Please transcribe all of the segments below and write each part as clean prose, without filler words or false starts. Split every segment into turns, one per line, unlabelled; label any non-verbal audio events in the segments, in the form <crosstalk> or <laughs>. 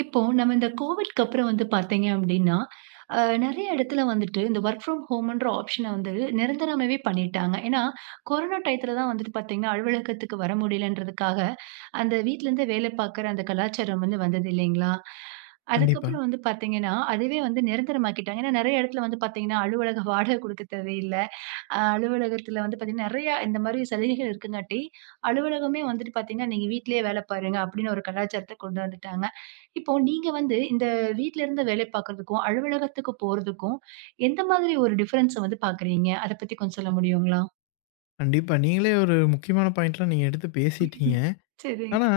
இப்போ நம்ம இந்த கோவிட்க்கு அப்புறம் வந்து பார்த்தீங்க அப்படின்னா, அ நெறைய இடத்துல வந்துட்டு இந்த வொர்க் ஃப்ரம் ஹோம்ன்ற ஆப்ஷன வந்து நிரந்தரமாவே பண்ணிட்டாங்க. ஏன்னா, கொரோனா டயத்துல தான் வந்துட்டு பார்த்தீங்கன்னா, அலுவலகத்துக்கு வர முடியலன்றதுக்காக, அந்த வீட்லருந்தே வேலை பார்க்குற அந்த கலாச்சாரம் வந்தது இல்லைங்களா?
கண்டிப்பா,
அதுக்கப்புறம் வந்து பார்த்தீங்கன்னா, அதுவே வந்து நிரந்தரமாக்கிட்டாங்க. ஏன்னா, நெறைய இடத்துல வந்து பார்த்தீங்கன்னா, அலுவலக வாடகை குடுக்க தேவையில்ல. அலுவலகத்தில வந்து பார்த்தீங்கன்னா, நெறையா இந்த மாரி சலுகைகள் இருக்குங்காட்டி, அலுவலகமே வந்துட்டு பார்த்தீங்கன்னா, "நீங்க வீட்லயே வேலை பாருங்க" அப்படின்னு ஒரு கலாச்சாரத்த கொண்டு வந்துட்டாங்க. இப்போ நீங்க வந்து இந்த வீட்ல இருந்து வேலை பார்க்கறதுக்கும், அலுவலகத்துக்கு போறதுக்கும், எந்த மாதிரி ஒரு டிஃபரன்ஸ வந்து பார்க்குறீங்க? அத பத்தி கொஞ்சம் சொல்ல முடியுங்களா?
கண்டிப்பா. நீங்களே ஒரு முக்கியமான பாயிண்ட்லாம் நீங்க எடுத்து
ம்.
பேசிட்டீங்க.
சரிங்க.
ஆனா,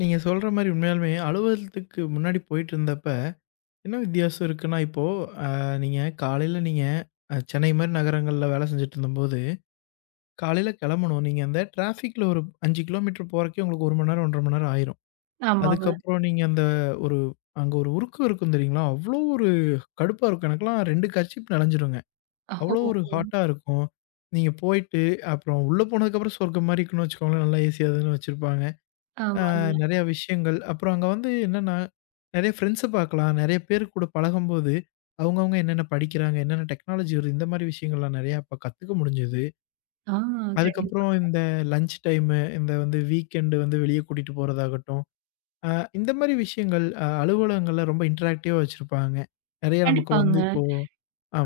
நீங்க சொல்ற மாரி உண்மையாலுமே அலுவலகத்துக்கு முன்னாடி போயிட்டுருந்தப்ப, என்ன வித்தியாசம் இருக்குன்னா, இப்போ அ நீங்க காலையில நீங்க அ சென்னை மாரி நகரங்கள்ல வேலை செஞ்சுட்டுருந்தம்போது, காலையில கெளம்பணும். நீங்க அந்த டிராஃபிக்ல ஒரு 5 கிலோமீட்டர் போறக்கே உங்களுக்கு 1 மணி நேரம், 1 1/2 மணி நேரம் ஆயிரும்.
ஆமாங்க.
அதுக்கப்புறம் நீங்க அந்த ஒரு அங்க ஒரு உருக்கு இருக்கும் தெரியுங்களா? அவ்ளோ ஒரு கடுப்பா இருக்கும். எனக்கெல்லாம் 2 கர்ச்சீப் நனஞ்சிருங்க. அவ்வளோ ஒரு
ஓ!
ஹாட்டா இருக்கும். நீங்க போயிட்டு அப்புறம் உள்ள போனதுக்கப்புறம் சொர்க்கம் மாரி இருக்குன்னு வச்சுக்கோங்களேன். நல்லா ஏசி அதுன்னு வச்சிருப்பாங்க. அ
ஆமாங்க.
நெறைய விஷயங்கள். அப்புறம் அங்க வந்து என்னன்னா, நெறைய ஃப்ரெண்ட்ஸ பார்க்கலாம். நெறைய பேர் கூட பழகும்போது, அவங்கவங்க என்னென்ன படிக்கிறாங்க, என்னென்ன டெக்னாலஜி வருது, இந்த மாரி விஷயங்கள்லாம் நெறையா அப்ப கத்துக்க முடிஞ்சது.
ஆ கண்டிப்
அதுக்கப்புறம் இந்த லஞ்ச் டைமு, இந்த வந்து வீக்கெண்டு வந்து வெளிய கூட்டிட்டு போறதாகட்டும், அ இந்த மாரி விஷயங்கள் அலுவலகங்கள்ல ரொம்ப இன்டராக்டிவா வச்சிருப்பாங்க. நெறைய நமக்கு வந்து
கண்டிப்பாங்க.
இப்போ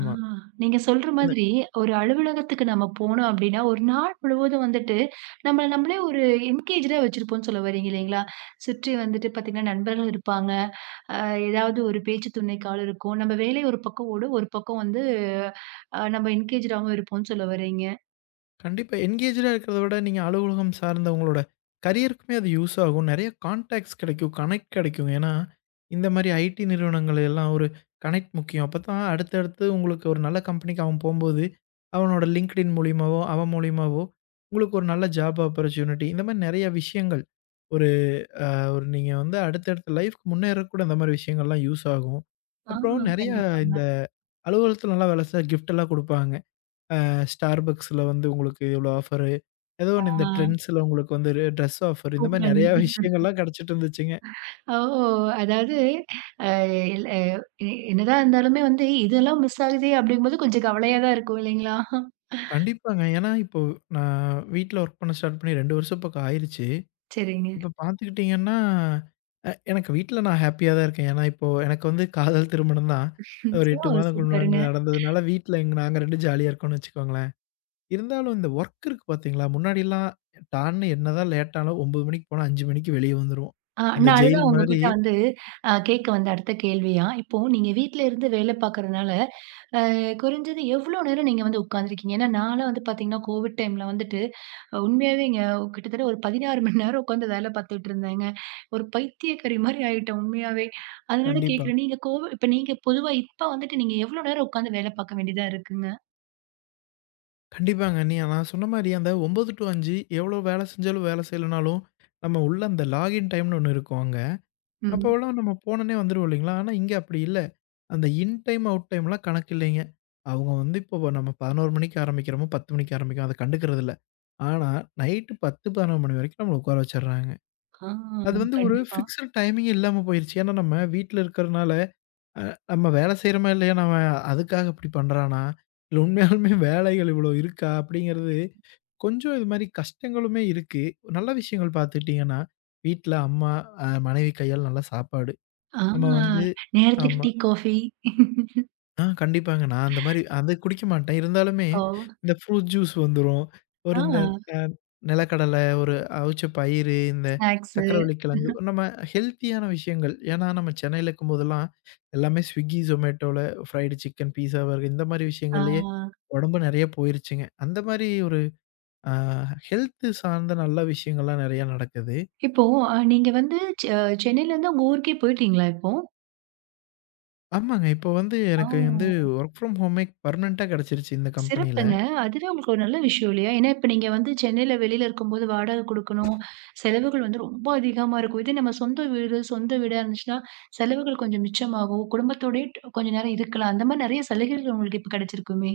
ஆ, நீங்க சொல்ற மாதிரி ஒரு அலுவலகத்துக்கு நம்ம போனோம் அப்டின்னா, ஒரு நாள் முழுவதும் வந்துட்டு, நம்மள நம்மளே ஒரு என்கேஜ்டா வச்சிருப்போம்னு சொல்ல வரீங்க இல்லைங்களா? சுற்றி வந்துட்டு பாத்தீங்கன்னா, நண்பர்கள் இருப்பாங்க. அ ஏதாவது ஒரு பேச்சு துணைக்கு ஆள் இருக்கும். நம்ம வேலை ஒரு பக்கம் ஓடும். ஒரு பக்கம் வந்து நம்ம என்கேஜ்டாவும் இருப்போம்னு சொல்ல வரீங்க.
கண்டிப்பா. என்கேஜ்டா இருக்கிறத விட, நீங்க அலுவலகம் சார்ந்த உங்களோட கரியருக்குமே அது யூஸ் ஆகும். நெறைய கான்டாக்ட்ஸ் கிடைக்கும், கனெக்ட் கிடைக்கும். ஏன்னா, இந்த மாரி ஐடி நிறுவனங்கள் எல்லாம் ஒரு கனெக்ட் முக்கியம். அப்பதான் அடுத்தடுத்து உங்களுக்கு ஒரு நல்ல கம்பெனிக்கு அவன் போம்போது, அவனோட LinkedIn மூலியமாவோ, அவன் மூலியமாவோ உங்களுக்கு ஒரு நல்ல ஜாப் ஆப்பர்ச்சுனிட்டி இந்த மாரி நெறைய விஷயங்கள். ஒரு ஒரு நீங்க வந்து அடுத்தடுத்த லைஃப்க்கு முன்னேற கூட இந்த மாரி விஷயங்கள்லாம் யூஸ் ஆகும்.
ஆ,
அப்புறம் நெறைய இந்த
கண்டிப்பாங்க.
அலுவலகத்துல நல்லா வேலை செஞ்சா கிஃப்ட் எல்லாம் குடுப்பாங்க. Starbucksல வந்து உங்களுக்கு இவ்வளோ ஆஃபரு. ஏதோ ஒண்ணு
ஆ,
இந்த Trendஸ்ல உங்களுக்கு வந்து ஒரு ட்ரெஸ் ஆஃபர் இந்த மாரி
கூப்பன்.
நெறையா விஷயங்கள்லாம் கெடைச்சிட்டு இருந்துச்சுங்க.
ஓ! அதாவது அ எல் அ எ என்னதான் இருந்தாலுமே வந்து இதெல்லாம் மிஸ் ஆகுதே! அப்டிங்கும்போது கொஞ்சம் கவலையா தான் இருக்கும் இல்லைங்களா?
கண்டிப்பாங்க. ஏன்னா இப்போ நான் வீட்ல ஒர்க் பண்ண ஸ்டார்ட் பண்ணி 2 வருஷம் பக்கம் ஆயிருச்சு.
சரிங்க.
இப்ப பார்த்துக்கிட்டீங்கன்னா, எனக்கு வீட்ல நான் ஹேப்பியா தான் இருக்கேன். ஏன்னா இப்போ எனக்கு வந்து காதல் திருமணம் தான். ஒரு
ஸோ
8 மாதங்களுக்கு
சூப்பருங்க.
முன்னாடி நடந்ததுனால வீட்ல எங்க நாங்க 2 ஜாலியா இருக்கோம்னு வச்சுக்கோங்களேன். இருந்தாலும் இந்த ஒர்க் இருக்கு பார்த்தீங்களா, முன்னாடிலாம் டான்னு என்னதான் லேட் ஆனாலும் 9 மணிக்கு போனா 5 மணிக்கு வெளிய வந்துருவோம். அந்த
நான்
ஜெயில்
அதுதான்
மாரி
உங்ககிட்ட வந்து கேட்க வந்த அடுத்த கேள்வியா, இப்போ நீங்க வீட்ல இருந்து வேலை பார்க்கறதுனால, குறைஞ்சது எவ்வளோ நேரம் நீங்க வந்து உட்கார்ந்துருக்கீங்க? ஏன்னா நான்லாம் வந்து பார்த்தீங்கன்னா, கோவிட் டைம்ல வந்துட்டு உண்மையாவேங்க கிட்டத்தட்ட ஒரு 16 மணி நேரம் உட்காந்து வேலை பார்த்துட்டு இருந்தேங்க. ஒரு பைத்தியக்காரி மாரி ஆயிட்டேன் உண்மையாவே. அதனால
கண்டிப்பா.
கேட்கிறேன், நீங்க கோவ இப்ப நீங்க பொதுவா இப்ப வந்துட்டு நீங்க எவ்வளோ நேரம் உட்கார்ந்து வேலை பார்க்க வேண்டியதா இருக்குங்க?
கண்டிப்பாங்க. நீங்க நான் சொன்ன மாரி அந்த 9 டூ 5 எவ்வளோ வேலை செஞ்சாலும், வேலை செய்யலனாலும், நம்ம உள்ள அந்த லாகின் டைம்னு ஒண்ணு இருக்கும் அங்க.
ம்.
அப்போலாம் நம்ம போனோனே வந்துருவோம் இல்லைங்களா? ஆனா இங்க அப்படி இல்ல. அந்த இன் டைம், அவுட் டைம்லாம் கணக்கு இல்லைங்க. அவங்க வந்து இப்போ நம்ம 11 மணிக்கு ஆரம்பிக்கிறோமோ, 10 மணிக்கு ஆரம்பிக்கிறோம், அத கண்டுக்கிறதில்ல. ஆனா நைட்டு 10, 11 மணி வரைக்கும் நம்மள உட்கார வச்சுடுறாங்க.
ஆ
அது வந்து ஒரு
கண்டிப்பா.
ஃபிக்ஸட் டைமிங் இல்லாம போயிருச்சு. ஏன்னா நம்ம வீட்ல இருக்கிறனால, அ நம்ம வேலை செய்றோமா இல்லையா? நம்ம அதுக்காக இப்படி பண்றானா? இல்ல உண்மையாலுமே வேலைகள் இவ்வளோ இருக்கா? அப்படிங்கிறது கொஞ்சம் இது மாரி கஷ்டங்களுமே இருக்கு. நல்ல விஷயங்கள் பார்த்துக்கிட்டீங்கன்னா, வீட்ல அம்மா, மனைவி கையால நல்ல சாப்பாடு.
ஆ
நம்ம வந்து
நேரத்துக்கு
ஆமா.
Tea, coffee.
ஆ கண்டிப்பாங்க. நான் அந்த மாரி அது குடிக்க மாட்டேன். இருந்தாலுமே
ஓ!
இந்த ஃப்ரூட் ஜூஸ் வந்துரும்.
ஆ
ஒரு இந்த அ நிலக்கடல, ஒரு அவிச்ச பயிறு, இந்த
ஸ்நாக்ஸு.
சர்க்கரைவள்ளி கிழங்கு, நம்ம ஹெல்த்தியான விஷயங்கள். ஏன்னா நம்ம சென்னையில இருக்கும்போதெல்லாம் எல்லாமே Swiggy, Zomatoல ஃப்ரைடு சிக்கன், பீஸா, பர்கர் இந்த மாரி
ஆ.
விஷயங்கள்லயே உடம்பு நெறைய போயிருச்சுங்க. அந்த மாரி ஒரு ஆ ஹெல்த் சார்ந்த நல்ல விஷயங்கள்லாம் நெறையா நடக்குது.
இப்போ நீங்க வந்து செ சென்னையிலருந்து உங்க ஊருக்கே போயிட்டீங்களா இப்போ?
ஆமாங்க. இப்போ வந்து
ஓ!
எனக்கு வந்து வொர்க் ஃப்ரம் ஹோமே பெர்மனன்ட்டா கெடைச்சிருச்சு இந்த கம்பெனியில.
சிறப்புங்க. அதுவே உங்களுக்கு ஒரு நல்ல விஷயம் இல்லையா? ஏன்னா, இப்ப நீங்க வந்து சென்னையில வெளியில இருக்கும்போது வாடகை குடுக்கணும். செலவுகள் வந்து ரொம்ப அதிகமா இருக்கும். இதே நம்ம சொந்த வீடு, சொந்த வீடா இருந்துச்சுன்னா, செலவுகள் கொஞ்சம் மிச்சமாகும். குடும்பத்தோடயே கொஞ்ச நேரம் இருக்கலாம். அந்த மாரி நெறைய சலுகைகள் உங்களுக்கு இப்ப கிடைச்சிருக்குமே!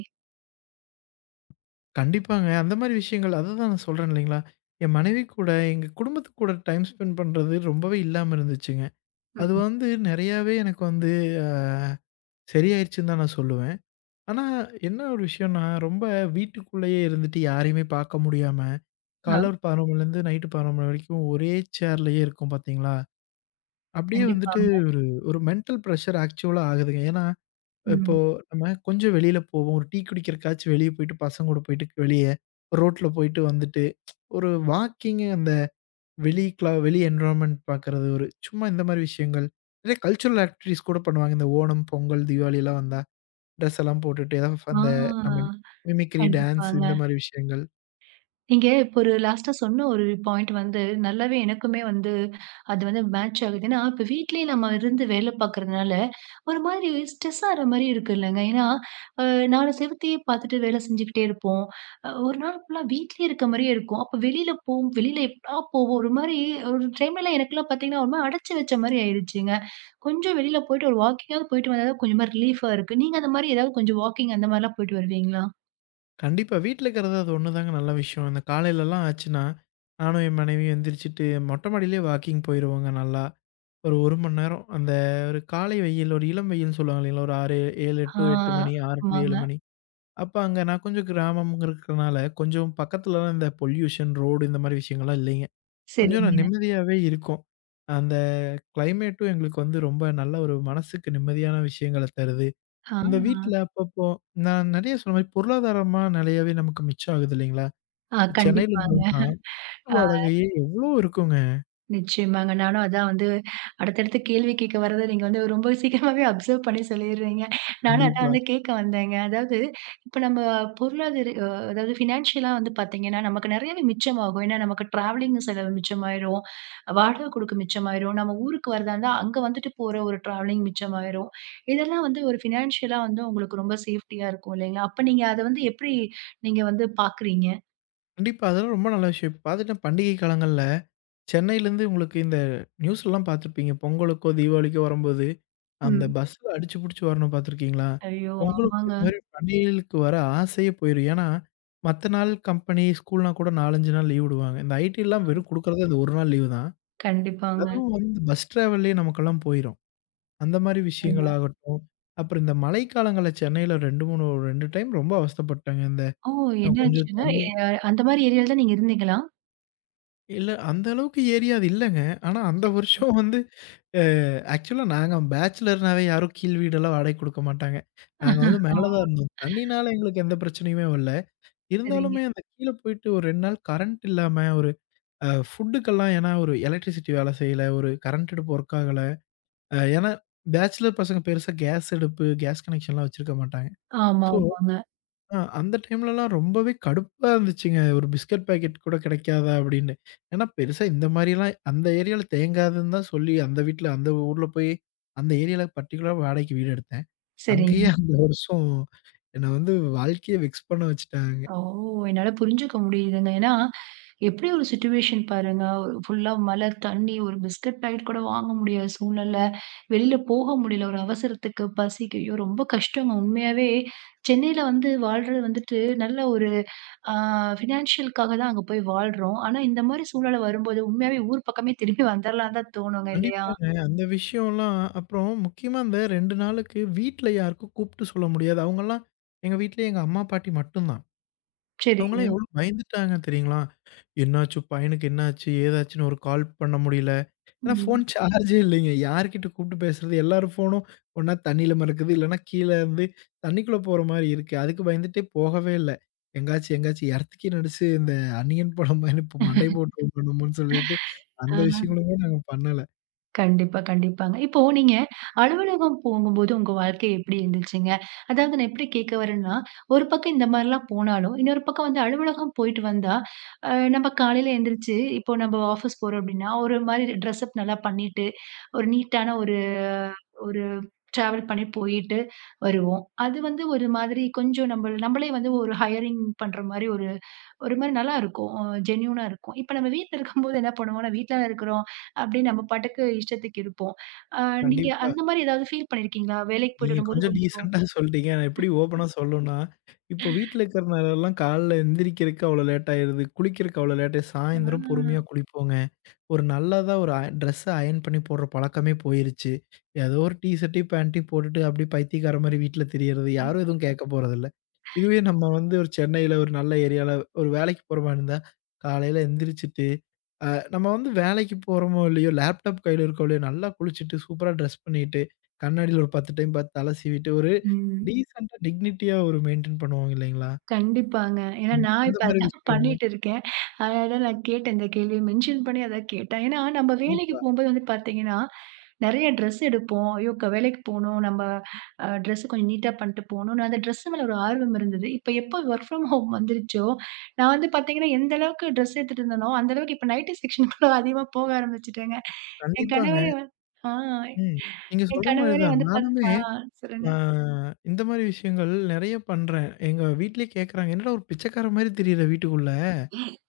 கண்டிப்பாங்க அந்த மாரி விஷயங்கள் அததான் நான் சொல்றேன் இல்லைங்களா? என் மனைவி கூட, எங்க குடும்பத்து கூட டைம் ஸ்பெண்ட் பண்றது ரொம்பவே இல்லாம இருந்துச்சுங்க. அது
ம்.
வந்து நெறையாவே எனக்கு வந்து அ சரியாயிருச்சுன்னு தான் நான் சொல்லுவேன். ஆனா என்ன ஒரு விஷயம்னா, ரொம்ப வீட்டுக்குள்ளேயே இருந்துட்டு யாரையுமே பார்க்க முடியாம,
ஆ,
காலைல ஒரு 11 மணிலேருந்து நைட்டு 11 மணி வரைக்கும் ஒரே சேர்லயே இருக்கோம் பார்த்தீங்களா? அப்படியே வந்துட்டு
கண்டிப்பாங்க.
ஒரு ஒரு மென்டல் ப்ரெஷர் ஆக்சுவலா ஆகுதுங்க. ஏன்னா, இப்போ
ம்.
நம்ம கொஞ்சம் வெளியில போவோம். ஒரு டீ குடிக்கிறக்காச்சும் வெளிய போயிட்டு பசங்க கூட போயிட்டு வெளிய ரோட்ல போயிட்டு வந்துட்டு, ஒரு வாக்கிங் அந்த வெளி என்விரான்மென்ட் பார்க்கறது, ஒரு சும்மா இந்த மாரி விஷயங்கள். நிறைய கல்ச்சுரல் ஆக்டிவிட்டீஸ் கூட பண்ணுவாங்க. இந்த ஓணம், பொங்கல், தீபாவளிலாம் வந்தா ட்ரெஸ் எல்லாம் போட்டுட்டு ஏதாவது அந்த நம்ம
ஆ,
மிமிக்ரி, டான்ஸ் இந்த
கண்டிப்பாங்க.
மாரி விஷயங்கள்.
நீங்க இப்போ ஒரு லாஸ்ட்டா சொன்ன ஒரு பாயிண்ட் வந்து நல்லாவே எனக்குமே வந்து அது வந்து மேட்ச் ஆகுது. ஏன்னா, இப்ப வீட்லயே நம்ம இருந்து வேலை பார்க்கறதுனால, ஒரு மாதிரி ஸ்ட்ரெஸ் ஆற மாரி இருக்கு இல்லங்க. ஏன்னா, அ நாலு செவுத்தையே பார்த்துட்டு வேலை செஞ்சுக்கிட்டே இருப்போம். ஒரு நாள் ஃபுல்லா வீட்லயே இருக்க மாரியே இருக்கும். அப்ப வெளியில போவோம், வெளியில எப்படா போவோம்? ஒரு மாரி ஒரு டைம்லலாம் எனக்கெல்லாம் பார்த்தீங்கன்னா, ஒரு மாரி அடைச்சு வச்ச மாரி ஆயிடுச்சுங்க. கொஞ்சம் வெளியில போயிட்டு ஒரு வாக்கிங்காவது போயிட்டு வந்தா தான் கொஞ்சமா ரிலீஃபா இருக்கு. நீங்க அந்த மாரி ஏதாவது கொஞ்சம் வாக்கிங் அந்த மாரிலாம் போயிட்டு வருவீங்களா?
கண்டிப்பா. வீட்ல இருக்கிறது அது ஒண்ணுதாங்க நல்ல விஷயம். இந்த காலையிலலாம் ஆச்சுன்னா, நானும் என் மனைவியும் எந்திரிச்சுட்டு மொட்டை மாடியிலேயே வாக்கிங் போயிருவோங்க நல்லா. ஒரு 1 மணி நேரம். அந்த ஒரு காலை வெயில், ஒரு இளம் வெயில்ன்னு சொல்லுவாங்க இல்லைங்களா? ஒரு 6, 7
ஆ
டூ 8 மணி, 6 டூ 7
ஆமாங்க.
மணி. அப்ப அங்க நான் கொஞ்சம் கிராமம் இருக்கிறனால, கொஞ்சம் பக்கத்துலலாம் இந்த பொல்யூஷன், ரோடு இந்த மாரி விஷயங்கள்லாம் இல்லைங்க. கொஞ்சம்
சரிங்க.
நான் நிம்மதியாவே இருக்கும். அந்த கிளைமேட்டும் எங்களுக்கு வந்து ரொம்ப நல்ல ஒரு மனசுக்கு நிம்மதியான விஷயங்கள தருது.
ஆ,
இந்த வீட்ல அப்பப்போ நான் நெறைய சொன்ன மாரி பொருளாதாரமா நெறையாவே நமக்கு மிச்சம் ஆகுது இல்லைங்களா?
ஆ
சென்னையில
கண்டிப்பாங்க.
இருந்தோம்னா வீட்டு
ஆ
வாடகையே எவ்ளோ இருக்குங்க.
நிச்சயமாங்க. நானும் அதான் வந்து அடுத்தடுத்து கேள்வி கேட்க வரத நீங்க வந்து ரொம்ப சீக்கிரமாவே அப்சர்வ் பண்ணி சொல்லிடுறீங்க. நானும் அதான்
கண்டிப்பா,
வந்து கேட்க வந்தேங்க. அதாவது இப்ப நம்ம பொருளாதார அதாவது ஃபினான்ஷியலா வந்து பார்த்தீங்கன்னா, நமக்கு நெறையவே மிச்சமாகும். ஏன்னா நமக்கு டிராவலிங் செலவு மிச்சமாயிரும். வாடகை கொடுக்க மிச்சமாயிரும். நம்ம ஊருக்கு வரதா இருந்தா அங்க வந்துட்டு போற ஒரு டிராவலிங் மிச்சமாயிரும். இதெல்லாம் வந்து ஒரு ஃபினான்ஷியலா வந்து உங்களுக்கு ரொம்ப சேஃப்டியா இருக்கும் இல்லைங்களா? அப்ப நீங்க அத வந்து எப்படி நீங்க வந்து பார்க்குறீங்க?
கண்டிப்பா. அதெல்லாம் ரொம்ப நல்ல விஷயம். இப்ப பாத்துட்டா பண்டிகை காலங்கள்ல சென்னையிலேருந்து உங்களுக்கு இந்த நியூஸ்லலாம் பாத்துருப்பீங்க. பொங்கலுக்கோ, தீபாவளிக்கோ வரும்போது, அந்த
ம்.
பஸ்ல அடிச்சு புடிச்சு வரணும் பாத்துருக்கீங்களா?
ஐயோ!
பொங்கலுக்கு
ஆமாங்க.
இந்த மாரி பண்டிகைகளுக்கு வர ஆசையே போயிரும். ஏன்னா, மத்த நாள் கம்பெனி, ஸ்கூல்னா கூட 4, 5 நாள் லீவ் விடுவாங்க. இந்த ஐடிலாம் வெறும் குடுக்குறதே அந்த 1 நாள் லீவு தான்.
கண்டிப்பாங்க.
அதுவும் வந்து பஸ் டிராவல்லயே நமக்கெல்லாம் போயிரும். அந்த மாரி
நிச்சயமா.
விஷயங்களாகட்டும். அப்புறம் இந்த மழைக்காலங்கள்ல சென்னையில 2, 3 2 டைம் ரொம்ப அவஸ்தைப்பட்டேங்க. இந்த
ஓ!
கொஞ்சம்
என்னாச்சுங்க?
தண்ணி
எ அந்த மாரி ஏரியால தான் நீங்க இருந்தீங்களா?
இல்ல அந்த அளவுக்கு ஏரியா அது இல்லங்க. ஆனா அந்த
சரிங்க.
வருஷம் வந்து அ ஆக்சுவலா நாங்க பேச்சுலர்னாவே யாரும் கீழ் வீடெல்லாம் வாடகைக்கு குடுக்க மாட்டாங்க. நாங்க வந்து
ஆ
மேல தான் இருந்தோம். தண்ணினால எங்களுக்கு எந்த பிரச்சனையுமே வரல.
சரிங்க.
இருந்தாலுமே அந்த கீழ போயிட்டு ஒரு 2 நாள் கரண்ட் இல்லாம ஒரு ஃபுட்டுக்கெல்லாம் ஏன்னா ஒரு எலக்ட்ரிசிட்டி வேலை செய்யல, ஒரு கரண்ட் அடுப்பு ஒர்க் ஆகல. ஏன்னா பேச்சுலர் பசங்க பெருசா கேஸ் அடுப்பு, கேஸ் கனெக்ஷன்லாம் வச்சிருக்க மாட்டாங்க.
ஆமா,
ஸோ
ஆமாங்க.
அந்த டைம்லலாம் ரொம்பவே கடுப்பா இருந்துச்சுங்க. ஒரு பிஸ்கட் பாக்கெட் கூட கிடைக்காதா அப்படின்னு. ஏன்னா பெருசா இந்த மாரிலாம் அந்த ஏரியால தேங்காதுன்னு தான் சொல்லி அந்த வீட்ல அந்த ஊர்ல போய் அந்த ஏரியால பர்ட்டிகுலரா வாடகைக்கு வீடு எடுத்தேன். அங்கேயே
சரிங்க.
அந்த வருஷம் என்ன வந்து வாழ்க்கைய வெக்ஸ் பண்ண வச்சுட்டாங்க.
ஓ! என்னால புரிஞ்சுக்க முடியுதுங்க. ஏன்னா, எப்படி ஒரு சிச்சுவேஷன் பாருங்க. ஒரு ஃபுல்லா மழை, தண்ணி, ஒரு பிஸ்கட் பாக்கெட் கூட வாங்க முடியாத சூழ்நில. வெளில போக முடியல. ஒரு அவசரத்துக்கு, பசிக்கு. ஐயோ! ரொம்ப கஷ்டங்க. உண்மையாவே சென்னையில வந்து வாழ்றது வந்துட்டு நல்ல ஒரு ஆ ஃபினான்ஷியல்க்காக தான் அங்க போய் வாழ்றோம். ஆனா இந்த மாரி சூழ்நிலை வரும்போது, உண்மையாவே ஊர் பக்கமே திரும்பி வந்துரலான்னு தான் தோணுங்க இல்லையா?
கண்டிப்பாங்க. அந்த விஷயம்லாம் அப்புறம் முக்கியமா அந்த 2 நாளுக்கு வீட்ல யாருக்கும் கூப்ட்டு சொல்ல முடியாது. அவங்கலாம் எங்க வீட்ல எங்க அம்மா, பாட்டி மட்டும் தான்.
சரிங்க.
அவங்கலாம் எவ்வளோ பயந்துட்டாங்க தெரியுங்களா? என்னாச்சு? பையனுக்கு என்னாச்சு? ஏதாச்சுன்னு ஒரு கால் பண்ண முடியல. ஏன்னா
ம்.
ஃபோன் சார்ஜே இல்லைங்க. யார்கிட்ட கூப்பிட்டு பேசுறது? எல்லாரும் ஃபோனும் ஒண்ணா தண்ணீல மிதக்குது, இல்லன்னா கீழ வந்து தண்ணிக்குள்ள போற மாரி இருக்கு. அதுக்கு பயந்துட்டே போகவே இல்ல. எங்காச்சும் எங்காச்சும் எறத்துக்கி நடிச்சு இந்த அந்நியன் படம் மாரி இப்ப மண்டை போட்டு விடணும்னு சொல்லிட்டு
ஆ
அந்த விஷயங்களுமே நாங்க பண்ணல.
கண்டிப்பா, கண்டிப்பாங்க. இப்போ நீங்க அலுவலகம் போகும்போது உங்க வாழ்க்கை எப்படி இருந்துச்சுங்க? அதாவது நான் எப்படி கேட்க வரேன்னா, ஒரு பக்கம் இந்த மாரிலாம் போனாலும், இன்னொரு பக்கம் வந்து அலுவலகம் போயிட்டு வந்தா, நம்ம காலையில எந்திரிச்சு இப்போ நம்ம ஆஃபீஸ் போறோம் அப்படின்னா, ஒரு மாரி ட்ரெஸ்அப் நல்லா பண்ணிட்டு, ஒரு நீட்டான ஒரு ஒரு டிராவல் பண்ணி போயிட்டு வருவோம். அது வந்து ஒரு மாதிரி கொஞ்சம் நம்பளே வந்து ஒரு ஹையரிங் பண்ற மாரி ஒரு ஒரு மாரி நல்லா இருக்கும். ஜென்யூனா இருக்கும். இப்ப நம்ம வீட்ல இருக்கும்போது என்ன பண்ணுவோம்னா, வீட்ல தான இருக்கிறோம் அப்படின்னு நம்ம பாட்டுக்கு இஷ்டத்துக்கு இருப்போம். அ நீங்க
கண்டிப்பா.
அந்த மாரி ஏதாவது ஃபீல் பண்ணியிருக்கீங்களா? வேலைக்கு போயிட்டு
நீங்க
வரும்போது
கொஞ்சம்
கொஞ்சம்
டீசென்ட்டா சொல்ட்டீங்க. நான் எப்படி ஓப்பனா சொல்லணும்னா, இப்போ வீட்ல இருக்கிறனாலலாம் காலைல எந்திரிக்கிறதுக்கு அவ்வளோ லேட் ஆயிருது. குளிக்கிறக்கு அவ்வளோ லேட் ஆயிருது. சாயந்தரம் பொறுமையா
ஆ.
குளிப்போங்க. ஒரு நல்லதா ஒரு ட்ரெஸ்ஸ அயர்ன் பண்ணி போடுற பழக்கமே போயிருச்சு. ஏதோ ஒரு டீ ஷர்ட்டையும், பேண்ட்டையும் போட்டுட்டு அப்படியே பைத்தியக்கார மாரி வீட்ல திரியறது. யாரும் எதுவும் கேட்க போறதில்ல. இதுவே நம்ம வந்து ஒரு சென்னையில ஒரு நல்ல ஏரியால ஒரு வேலைக்கு போற மாரி இருந்தா, காலையில எந்திரிச்சுட்டு, அ நம்ம வந்து வேலைக்கு போறோமோ இல்லையோ, லேப்டாப் கையில இருக்கோ இல்லையோ, நல்லா குளிச்சுட்டு, சூப்பரா ட்ரெஸ் பண்ணிட்டு, கண்ணாடியில ஒரு 10 டைம் பார்த்து தல சீவிட்டு, ஒரு
ம்.
டீசென்ட்டா டிக்னிட்டியா ஒரு மெயின்டெயின் பண்ணுவாங்க இல்லைங்களா?
கண்டிப்பாங்க. ஏன்னா
ஆமா,
நான்
அந்த
இப்ப
மாரி
அதான்
விஷயம்.
பண்ணிட்டு இருக்கேன். அதனால நான் கேட்டேன் இந்த கேள்விய மென்ஷன் பண்ணி அதான் கேட்டேன். ஏன்னா நம்ம வேலைக்கு
கண்டிப்பா,
போம்போது வந்து பார்த்தீங்கன்னா, நெறைய ட்ரெஸ் எடுப்போம். ஐயோ! வேலைக்கு போணும். நம்ம ட்ரெஸ் கொஞ்சம் நீட்டா பண்ணிட்டு போணும்னு அந்த ட்ரெஸ் மேல ஒரு ஆர்வம் இருந்தது. இப்ப எப்போ வொர்க் ஃப்ரம் ஹோம் வந்துருச்சோ, நான் வந்து பார்த்தீங்கன்னா, எந்த அளவுக்கு ட்ரெஸ் எடுத்துட்டு இருந்தேனோ, அந்த அளவுக்கு இப்ப நைட்டி செக்ஷனுக்குள்ள அதிகமா போக ஆரம்பிச்சுட்டேங்க. என்
கண்டிப்பாங்க.
கணவரே வந் ஆ
ம். நீங்க
என்
சொல்ற மாரி
கணவரே
தான்.
வந்து
நானுமே
பார்த்தா சொல்லுங்க.
ஆ இந்த மாரி விஷயங்கள் நெறைய பண்றேன். எங்க வீட்லயே கேட்கறாங்க, "என்னடா ஒரு பிச்சைக்கார மாரி தெரியிற வீட்டுக்குள்ள.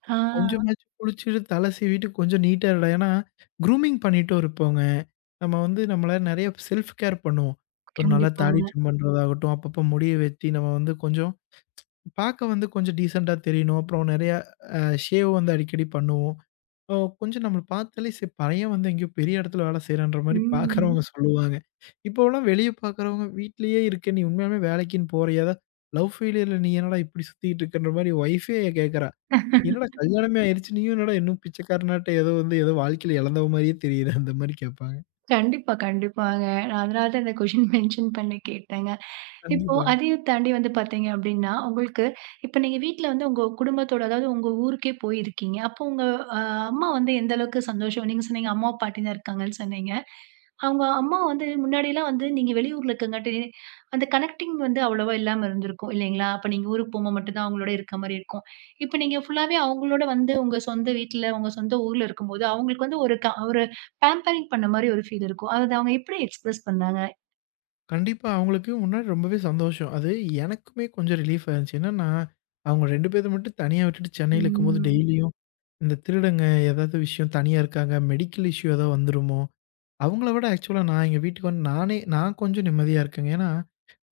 ஆ
கொஞ்சமாச்சும் குளிச்சுட்டு, தல சீவிட்டு கொஞ்சம் நீட்டா இருடா." ஏன்னா, க்ரூமிங் பண்ணிட்டும் இருப்போங்க. நம்ம வந்து நம்மள நெறைய செல்ஃப் கேர் பண்ணுவோம். ஒரு நல்லா தாடி
கண்டிப்பாங்க.
ட்ரிம் பண்றதாகட்டும், அப்பப்போ முடிய வெட்டி நம்ம வந்து கொஞ்சம் பாக்க வந்து கொஞ்சம் டீசென்ட்டா தெரியணும். அப்புறம் நெறைய ஷேவ் வந்து அடிக்கடி பண்ணுவோம். ஓ! கொஞ்சம் நம்மள பார்த்தாலே, சரி பையன் வந்து எங்கேயோ பெரிய இடத்துல வேலை செய்றான்ற மாரி
ம்.
பார்க்குறவங்க ம். சொல்லுவாங்க. இப்போலாம் வெளிய பார்க்குறவங்க, "வீட்லயே இருக்க நீ உண்மையாலுமே வேலைக்குன்னு போறியா? அதான் லவ் ஃபெயிலியர்ல நீ என்னடா இப்படி சுத்திட்டு இருக்கன்ற?" மாரி ஒய்ஃபே கேட்கறா. "என்னடா கல்யாணமே ஆயிருச்சு, நீயும் என்னடா இன்னும் பிச்சைக்காரனாட்டம் ஏதோ வந்து ஏதோ வாழ்க்கையில இழந்தவ மாரியே தெரியிற?" அந்த மாரி கேட்பாங்க.
கண்டிப்பா, கண்டிப்பாங்க. நான் அதனால தான் இந்த கொஸ்டின் மென்ஷன் <laughs> பண்ணி கேட்டேங்க. இப்போ
கண்டிப்பா,
அதையும் தாண்டி வந்து பார்த்தீங்க அப்டின்னா, உங்களுக்கு இப்ப நீங்க வீட்ல வந்து உங்க குடும்பத்தோட, அதாவது உங்க ஊருக்கே போயிருக்கீங்க. அப்போ உங்க அ அம்மா வந்து எந்த அளவுக்கு சந்தோஷம் நீங்க சொன்னீங்க அம்மா, பாட்டி தான் இருக்காங்கன்னு சொன்னீங்க. அவங்க அம்மா வந்து முன்னாடிலாம் வந்து நீங்க வெளியூர்ல இருக்கங்காட்டி, அந்த கனெக்டிங் வந்து அவ்வளவா இல்லாம இருந்திருக்கும் இல்லைங்களா? அப்ப நீங்க ஊருக்கு போம்போது மட்டும் தான் அவங்களோட இருக்க மாரி இருக்கும். இப்ப நீங்க ஃபுல்லாவே அவங்களோட வந்து உங்க சொந்த வீட்ல, உங்க சொந்த ஊர்ல இருக்கும்போது, அவங்களுக்கு வந்து ஒரு பேம்பரிங் பண்ண மாரி ஒரு ஃபீல் இருக்கும். அது அவங்க எப்படி எக்ஸ்பிரஸ் பண்ணாங்க?
கண்டிப்பா. அவங்களுக்கு முன்னாடி ரொம்பவே சந்தோஷம். அது எனக்குமே கொஞ்சம் ரிலீஃபா இருந்துச்சு. என்னன்னா, அவங்க 2 பேத்த மட்டும் தனியா விட்டுட்டு சென்னையில இருக்கும்போது
ம்.
டெய்லியும் இந்த திருடங்க ஏதாவது விஷயம் தனியா இருக்காங்க. மெடிக்கல் இஷ்யூ ஏதாவது வந்துருமோ? அவங்கள விட ஆக்சுவலா நான் எங்க வீட்டுக்கு வந்து நானே நான் கொஞ்சம் நிம்மதியா இருக்கேங்க. ஏன்னா,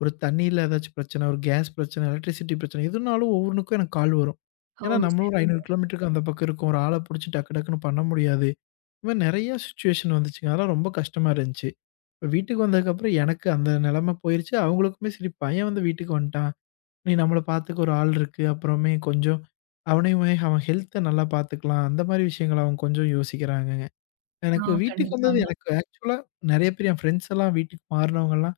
ஒரு தண்ணீல ஏதாச்சும் பிரச்சனை, ஒரு கேஸ் பிரச்சனை, எலக்ட்ரிசிட்டி பிரச்சனை எதுனாலும் ஒவ்வொன்னுக்கும் எனக்கு கால் வரும்.
ஓ!
ஏன்னா, நம்மளும் ஒரு ம். 500 கிலோமீட்டருக்கு அந்த பக்கம் இருக்கோம். ஒரு ஆள புடிச்சு டக்கு டக்குன்னு பண்ண முடியாது. இந்த மாரி நெறைய சிச்சுவேஷன் வந்துச்சுங்க. அதெல்லாம் ரொம்ப கஷ்டமா இருந்துச்சு. இப்ப வீட்டுக்கு வந்ததுக்கப்புறம் எனக்கு அந்த நெலைமை போயிருச்சு. அவங்களுக்குமே சரி பையன் வந்து வீட்டுக்கு வந்துட்டான். நீ நம்மள பார்த்துக்க ஒரு ஆள் இருக்கு. அப்புறமே கொஞ்சம் அவனையுமே அவன் ஹெல்த்த நல்லா பார்த்துக்கலாம். அந்த மாரி விஷயங்கள அவங்க கொஞ்சம் யோசிக்கிறாங்கங்க.
ஆ
எனக்கு வீட்டுக்கு வந்தது
கண்டிப்பாங்க.
எனக்கு ஆக்சுவலா நெறைய பேர் என் ஃப்ரெண்ட்ஸ் எல்லாம் வீட்டுக்கு மாறுனவங்கலாம்,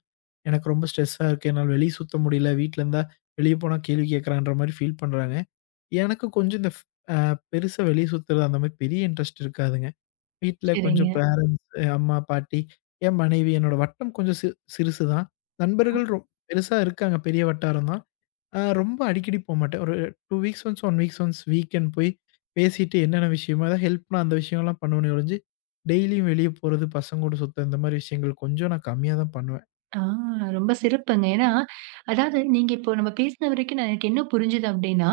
எனக்கு ரொம்ப ஸ்ட்ரெஸ்ஸா இருக்கு. என்னால வெளிய சுத்த முடியல. வீட்ல இருந்தா வெளிய போனா கேள்வி கேட்கறான்ற மாரி ஃபீல் பண்றாங்க. எனக்கு கொஞ்சம் இந்த ஃப் அ பெருசா வெளிய சுத்துறது அந்த மாரி பெரிய இன்ட்ரெஸ்ட் இருக்காதுங்க. வீட்ல
சரிங்க.
கொஞ்சம் பேரன்ட்ஸ், அம்மா, பாட்டி, என் மனைவி, என்னோட வட்டம் கொஞ்சம் சிறுசு தான். நண்பர்கள் பெருசா இருக்காங்க. பெரிய வட்டாரம் தான். ரொம்ப அடிக்கடி போமாட்டேன். ஒரு 2 weeks once, 1 weeks once weekend போய் பேசிட்டு என்னென்ன விஷயமோ, ஏதாவது ஹெல்ப்னா அந்த விஷயம்லாம் பண்ணுவேனே ஒழிஞ்சு, டெய்லியும் வெளிய போறது, பசங்க கூட சுத்த இந்த மாரி விஷயங்கள் கொஞ்சம் நான் கம்மியா தான் பண்ணுவேன்.
ஆ ரொம்ப சிறப்புங்க. ஏன்னா, அதாவது நீங்க இப்போ நம்ம பேசின வரைக்கும் நான் எனக்கு என்ன புரிஞ்சுது அப்டின்னா,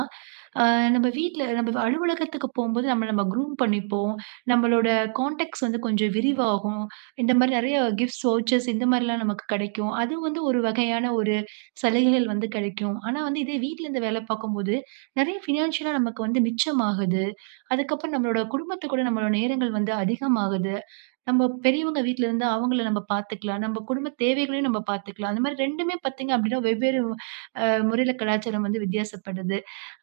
அ நம்ம வீட்ல நம்ம அலுவலகத்துக்கு போம்போது நம்ம நம்ம க்ரூம் பண்ணிப்போம். நம்மளோட கான்டாக்ட்ஸ் வந்து கொஞ்சம் விரிவாகும். இந்த மாரி நெறைய கிஃப்ட்ஸ், வவுச்சர்ஸ் இந்த மாரிலாம் நமக்கு கிடைக்கும். அது வந்து ஒரு வகையான ஒரு சலுகைகள் வந்து கிடைக்கும். ஆனா வந்து இதே வீட்லருந்து வேல பார்க்கும்போது, நெறைய ஃபினான்ஷியலா நமக்கு வந்து மிச்சமாகுது. அதுக்கப்புறம் நம்மளோட குடும்பத்துக்கூட நம்மளோட நேரங்கள் வந்து அதிகமாகுது. நம்ம பெரியவங்க வீட்ல இருந்தா அவங்கள நம்ம பார்த்துக்கலாம். நம்ம குடும்ப தேவைகளையும் நம்ம பார்த்துக்கலாம். அந்த மாரி 2மே பார்த்தீங்க அப்டின்னா, வெவ்வேறு முறையில கலாச்சாரம் வந்து வித்தியாசப்படுது.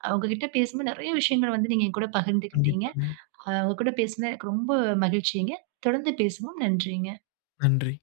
அவங்க கிட்ட பேசும்போது நெறைய விஷயங்கள் வந்து நீங்க என் கூட பகிர்ந்துக்கிட்டீங்க.
கண்டிப்பாங்க.
உங்க கூட பேசுனது எனக்கு ரொம்ப மகிழ்ச்சிங்க. தொடர்ந்து பேசுவோம். நன்றிங்க.
நன்றி.